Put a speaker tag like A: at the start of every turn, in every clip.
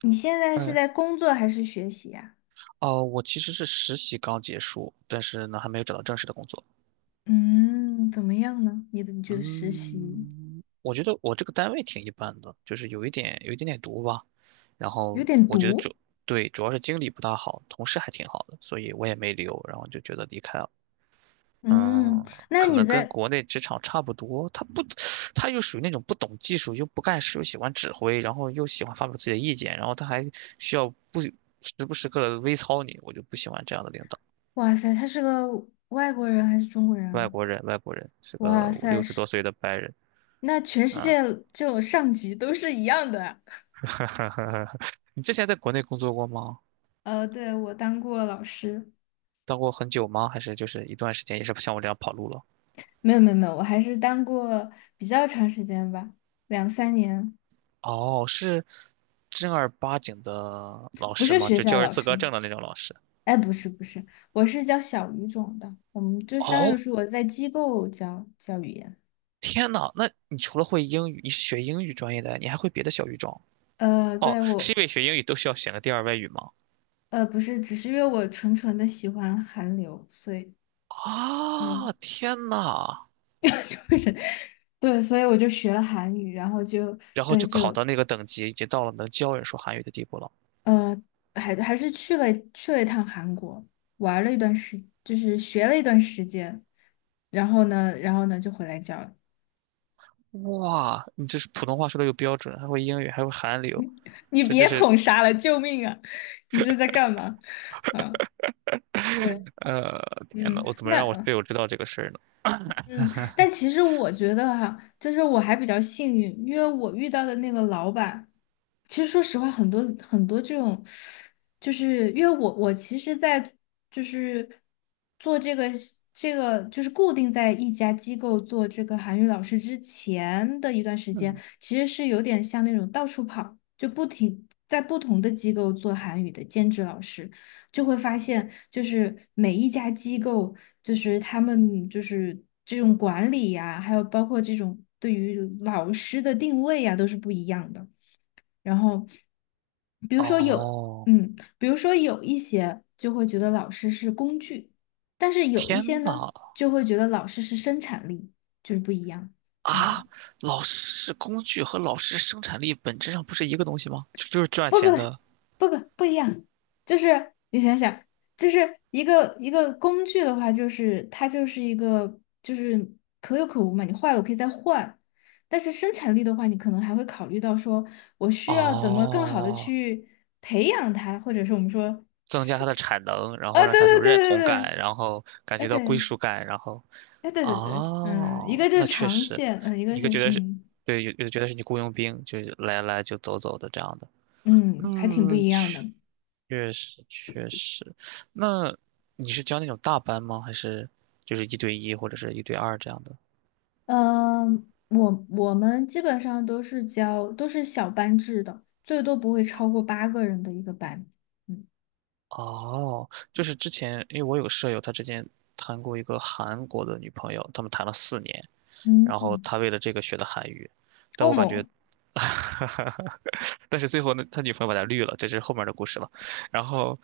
A: 你现在是
B: 嗯，
A: 在工作还是学习呀？
B: 哦，我其实是实习刚结束，但是呢，还没有找到正式的工作。
A: 嗯，怎么样呢？你觉得实习
B: 嗯，我觉得我这个单位挺一般的，就是有一点点毒吧。然
A: 有
B: 后
A: 点
B: 我觉得
A: 毒？
B: 。对，主要是经理不大好，同事还挺好的，所以我也没留，然后就觉得离开了。
A: 嗯，
B: 嗯，
A: 那
B: 可
A: 你
B: 能跟
A: 在，
B: 国内职场差不多，他不，他又属于那种不懂技术，又不干事，又喜欢指挥，然后又喜欢发表自己的意见，然后他还需要不时刻的微操你，我就不喜欢这样的领导。
A: 哇塞，他是个外国人还是中国人
B: 外
A: 啊？
B: 国人，外国人是个
A: 哇
B: 五
A: 塞，
B: 六十
A: 是，
B: 多岁的白人
A: 那全世
B: 啊。
A: 界这种上级都是一样的啊
B: 你之前在国内工作过吗？
A: 呃，对，我当过老师，
B: 当过很久吗？还是就是一段时间，也是像我这样跑路了？
A: 没有，我还是当过比较长时间吧，两三年，
B: 哦，是正儿八经的老
A: 不
B: 师
A: 是
B: 吗？
A: 学
B: 就
A: 校
B: 教师
A: 老
B: 资格
A: 师。
B: 证的那种老师？
A: 哎，不是，我是教小语种的，我们就相当
B: 哦，
A: 于是我在机构教语言。
B: 天呐，那你除了会英语，你是学英语专业的，你还会别的小语种？
A: 呃，
B: 哦，
A: 对，
B: 是
A: 我
B: 因为学英语都需要选个第二外语吗？
A: 呃不是，只是因为我纯纯的喜欢韩流，所以
B: 啊，
A: 嗯，
B: 天呐，
A: 对，所以我就学了韩语，然后就
B: 然后
A: 对
B: 就考
A: 就
B: 到那个等级，已经到了能教人说韩语的地步了。
A: 呃还还是去了去了一趟韩国，玩了一段时，就是学了一段时间，然后呢，然后呢就回来教了
B: 哇，你这是普通话说的又标准，还会英语，还会韩流，
A: 你
B: 这这
A: 别
B: 是
A: 捧杀了，救命啊！你这是在干嘛？嗯。对，
B: 呃，天呐，
A: 嗯，
B: 我怎么
A: 那
B: 让我队友知道这个事儿呢？
A: 嗯，但其实我觉得哈、就是我还比较幸运，因为我遇到的那个老板，其实说实话，很多很多这种，就是因为我其实在就是做这个就是固定在一家机构做这个韩语老师之前的一段时间，
B: 嗯，
A: 其实是有点像那种到处跑，就不停在不同的机构做韩语的兼职老师。就会发现，就是每一家机构，就是他们就是这种管理呀，还有包括这种对于老师的定位呀，都是不一样的。然后，比如说有，
B: 哦，
A: 嗯，比如说有一些就会觉得老师是工具，但是有一
B: 天
A: 些呢，
B: 呐，
A: 就会觉得老师是生产力，就是不一样。嗯。
B: 啊，老师工具和老师生产力本质上不是一个东西吗？就是赚
A: 不不
B: 钱的。
A: 不不不不一样，就是你想想，就是一个工具的话，就是它就是一个就是可有可无嘛，你坏了我可以再换，但是生产力的话，你可能还会考虑到说我需要怎么更好的
B: 哦，
A: 去培养它，或者是我们说，
B: 增加他的产能，然后
A: 啊、对，
B: 让他有
A: 对
B: 认
A: 对
B: 同
A: 对对，
B: 感，然后感
A: 哎
B: 觉到归
A: 对，
B: 属感，然后，
A: 哎对，嗯，一个
B: 哦，
A: 就是
B: 那确
A: 长
B: 实，
A: 线，嗯，一个
B: 一
A: 是
B: 个觉得是，
A: 嗯
B: 对，有的觉得是你雇佣兵，就是来来就走走的这样的。
A: 嗯，还挺不
B: 嗯，
A: 一样
B: 确
A: 的。
B: 确实确实。那你是教那种大班吗？还是就是一对一或者是一对二这样的？
A: 嗯，我们基本上都是小班制的，最多不会超过八个人的一个班。嗯
B: 哦，就是之前因为我有个舍友，他之前谈过一个韩国的女朋友，他们谈了4年，然后
A: 嗯，
B: 他为了这个学的韩语，但
A: 欧
B: 我感觉，
A: 盟，
B: 但是最后呢，他女朋友把他绿了，这是后面的故事了。然后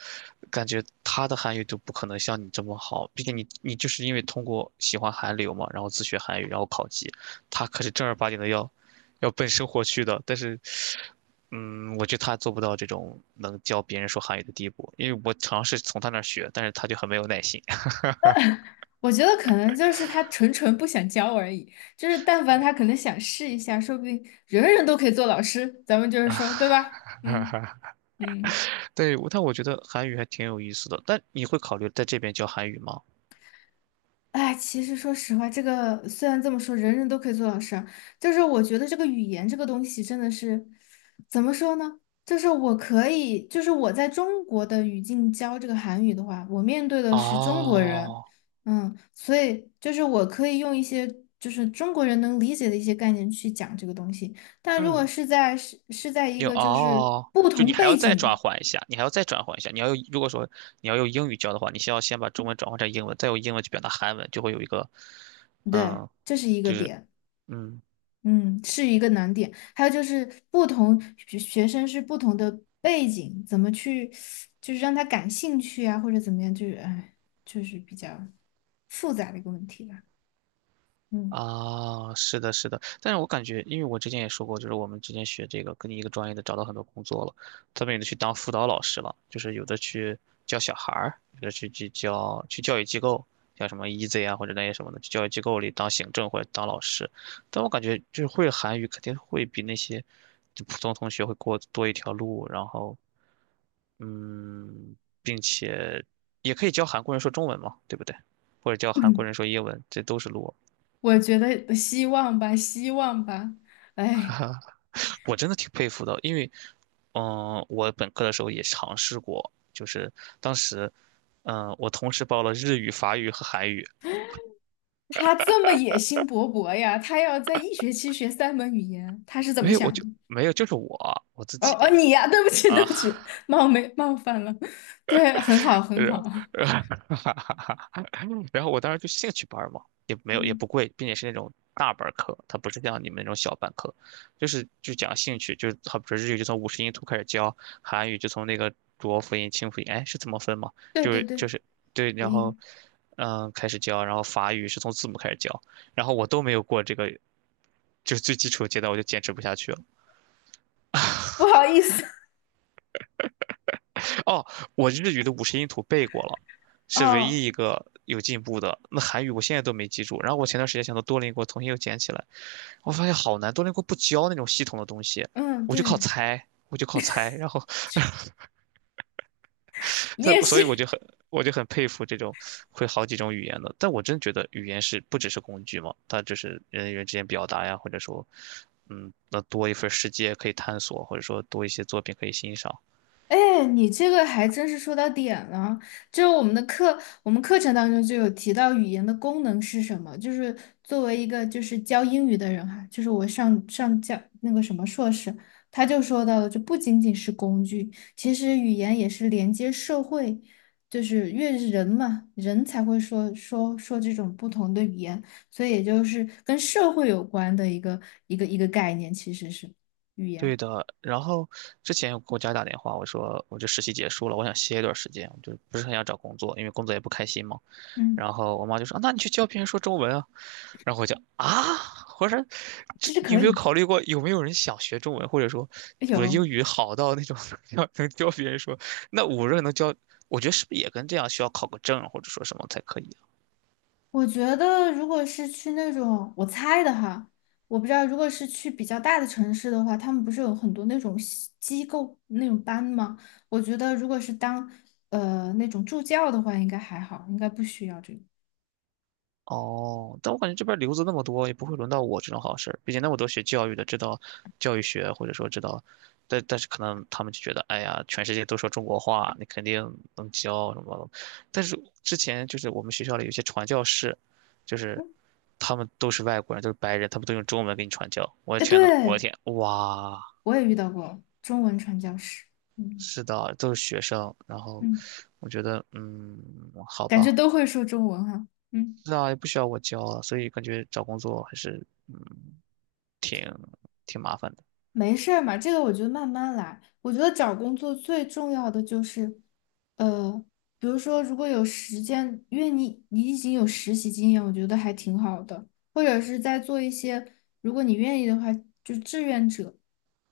B: 感觉他的韩语就不可能像你这么好，毕竟你就是因为通过喜欢韩流嘛，然后自学韩语，然后考级，他可是正儿八经的要奔生活去的。但是，嗯，我觉得他做不到这种能教别人说韩语的地步，因为我尝试从他那儿学，但是他就很没有耐心。
A: 我觉得可能就是他纯纯不想教而已，就是但凡他可能想试一下，说不定人人都可以做老师，咱们就是说，对吧？嗯 嗯。
B: 对，但我觉得韩语还挺有意思的。但你会考虑在这边教韩语吗？
A: 哎，其实说实话，这个虽然这么说，人人都可以做老师啊，就是我觉得这个语言这个东西真的是，怎么说呢？就是我可以，就是我在中国的语境教这个韩语的话，我面对的是中国人，
B: 哦，
A: 嗯，所以就是我可以用一些就是中国人能理解的一些概念去讲这个东西，但如果
B: 嗯，
A: 是在在一
B: 有
A: 个就是
B: 哦，
A: 不
B: 就
A: 同
B: 你还要
A: 背
B: 再转
A: 景，
B: 换一下，你还要再转换一下。你要用，如果说你要用英语教的话，你先要先把中文转换成英文，再用英文去表达韩文，就会有一个，
A: 对，
B: 嗯，
A: 这是一个
B: 就是
A: 点。
B: 嗯，
A: 嗯，是一个难点。还有就是不同学生是不同的背景，怎么去就是让他感兴趣啊，或者怎么样，就是哎，就是比较复杂的一个问题吧。嗯，
B: 啊，是的，是的，但是我感觉，因为我之前也说过，就是我们之前学这个，跟你一个专业的找到很多工作了，他们有的去当辅导老师了，就是有的去教小孩儿，有的去教育机构，像什么 EASY 啊或者那些什么的，去教育机构里当行政或者当老师。但我感觉就是会韩语肯定会比那些就普通同学会过多一条路，然后嗯，并且也可以教韩国人说中文嘛，对不对？或者教韩国人 说英文，这都是路。
A: 我觉得希望吧，希望吧。哎，
B: 我真的挺佩服的，因为，我本科的时候也尝试过，就是当时，我同时报了日语、法语和韩语，
A: 他这么野心勃勃呀，他要在一学期学三门语言，他是怎么
B: 没有，我
A: 想
B: 就
A: 的？
B: 没有，就是我自
A: 哦
B: 己
A: 哦，你呀，对不起，对
B: 啊，
A: 不起，冒昧冒犯了。对，很好，很
B: 然
A: 好。
B: 后 然后我当时就兴趣班儿嘛，也没有也
A: 嗯，
B: 不贵，并且是那种大班儿课，它不是像你们那种小班课，就讲兴趣，就是好比说日语就从五十音图开始教，韩语就从那个浊辅音、清辅音，哎，是怎么分嘛？
A: 对
B: 就
A: 对
B: 是就
A: 对，
B: 是对，
A: 不
B: 然后
A: 应。
B: 开始教，然后法语是从字母开始教，然后我都没有过这个，就是最基础的阶段，我就坚持不下去了。
A: 不好意思，
B: 哦，我日语的五十音图背过了，是唯
A: 哦，
B: 一一个有进步的。那韩语我现在都没记住。然后我前段时间想到多邻国重新又捡起来，我发现好难，多邻国不教那种系统的东西，
A: 嗯，
B: 我就靠
A: 对，
B: 猜，我就靠猜。然后，
A: 你
B: 对，
A: 也
B: 所
A: 是，
B: 以我就很佩服这种会好几种语言的。但我真觉得语言是不只是工具嘛，它就是人与人之间表达呀，或者说，那多一份世界可以探索，或者说多一些作品可以欣赏。
A: 哎，你这个还真是说到点了。就是我们的课，我们课程当中就有提到语言的功能是什么。就是作为一个就是教英语的人哈，就是我上教那个什么硕士，他就说到了，就不仅仅是工具，其实语言也是连接社会，就是越是人嘛，人才会说这种不同的语言，所以也就是跟社会有关的一个一个概念，其实是语言。
B: 对的，然后之前有给我家打电话，我说我这实习结束了，我想歇一段时间，我就不是很想找工作，因为工作也不开心嘛。
A: 嗯，
B: 然后我妈就说："啊那你去教别人说中文啊。"然后我就啊，我说这
A: 其实
B: 你有
A: 可
B: 没有
A: 以。
B: 考虑过有没有人想学中文，或者说我的
A: 有。
B: 英语好到那种 要能教别人说？那我这能教，我觉得是不是也跟这样需要考个证或者说什么才可以？
A: 我觉得，如果是去那种我猜的哈，我不知道，如果是去比较大的城市的话，他们不是有很多那种西机构那种班吗？我觉得，如果是当呃那种助教的话，应该还好，应该不需要这个。
B: 哦，但我感觉这边留子那么多，也不会轮到我这种好事儿。毕竟那么多学教育的，知道教育学，或者说知道，但是可能他们就觉得，哎呀，全世界都说中国话，你肯定能教什么。但是之前就是我们学校里有些传教士，就是
A: 嗯，
B: 他们都是外国人，都是白人，他们都用中文给你传教。我的
A: 哎，
B: 天呐，我的
A: 对，
B: 天，哇，
A: 我也遇到过中文传教士，嗯
B: 是的，都是学生。然后
A: 嗯，
B: 我觉得，好
A: 感觉
B: 吧。
A: 都会说中文哈。嗯。
B: 是啊，也不需要我教啊，所以感觉找工作还是挺挺麻烦的。
A: 没事儿嘛，这个我觉得慢慢来。我觉得找工作最重要的就是，呃，比如说如果有时间，因为你已经有实习经验，我觉得还挺好的。或者是在做一些，如果你愿意的话，就志愿者，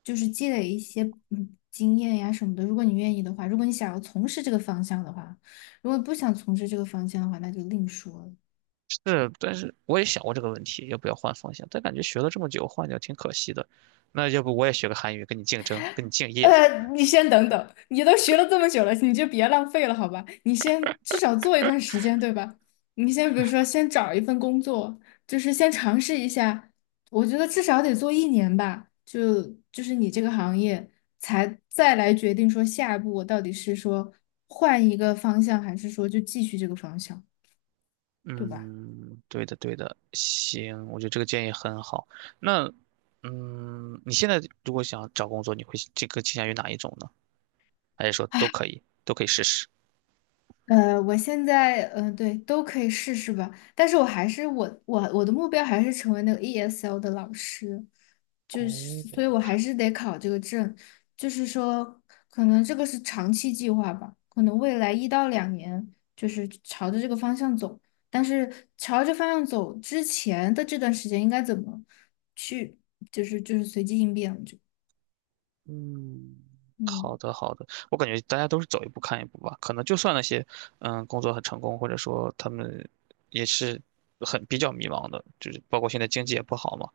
A: 就是积累一些嗯经验呀什么的。如果你愿意的话，如果你想要从事这个方向的话，如果不想从事这个方向的话，那就另说了。
B: 是，但是我也想过这个问题，要不要换方向？但感觉学了这么久，换掉挺可惜的。那要不我也学个韩语，跟你竞争，跟你敬业。
A: 呃，你先等等，你都学了这么久了，你就别浪费了，好吧？你先至少做一段时间，对吧？你先比如说，先找一份工作，就是先尝试一下。我觉得至少得做一年吧，就就是你这个行业，才再来决定说下一步我到底是说换一个方向，还是说就继续这个方向，对吧？
B: 嗯，对的，对的，行，我觉得这个建议很好。那，你现在如果想找工作，你会这个倾向于哪一种呢？还是说都可以，都可以试试？
A: 呃，我现在嗯、呃对，都可以试试吧。但是我还是我的目标还是成为那个 ESL 的老师，就是，所
B: 哦，
A: 以我还是得考这个证。就是说，可能这个是长期计划吧，可能未来一到两年就是朝着这个方向走。但是朝着方向走之前的这段时间应该怎么去，就是随机应变，就
B: 嗯，好
A: 嗯，
B: 的好的，我感觉大家都是走一步看一步吧。可能就算那些，工作很成功，或者说他们也是很比较迷茫的，就是包括现在经济也不好嘛。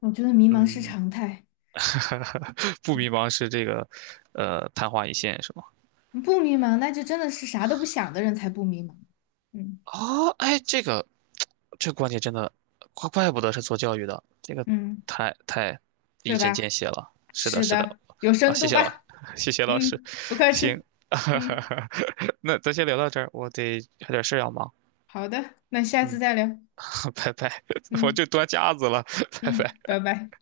A: 我觉得迷茫是
B: 嗯，
A: 常态。
B: 不迷茫是这个，昙花一现是吗？
A: 不迷茫，那就真的是啥都不想的人才不迷茫。嗯
B: 哦，哎，这个观点真的，怪不得是做教育的，这个
A: 嗯，
B: 太一
A: 对
B: 针见
A: 吧？
B: 血了。是的，
A: 是
B: 是的，
A: 的，有
B: 好，
A: 深
B: 谢
A: 度
B: 谢老，
A: 吧？
B: 谢谢老师，
A: 嗯，不客
B: 行，
A: 气。嗯，
B: 那咱先聊到这儿，我得还有点事儿要忙，
A: 好的，那下次
B: 嗯，
A: 再聊。
B: 拜拜，我
A: 嗯
B: 就端架子了，拜
A: 嗯，
B: 拜。
A: 拜拜。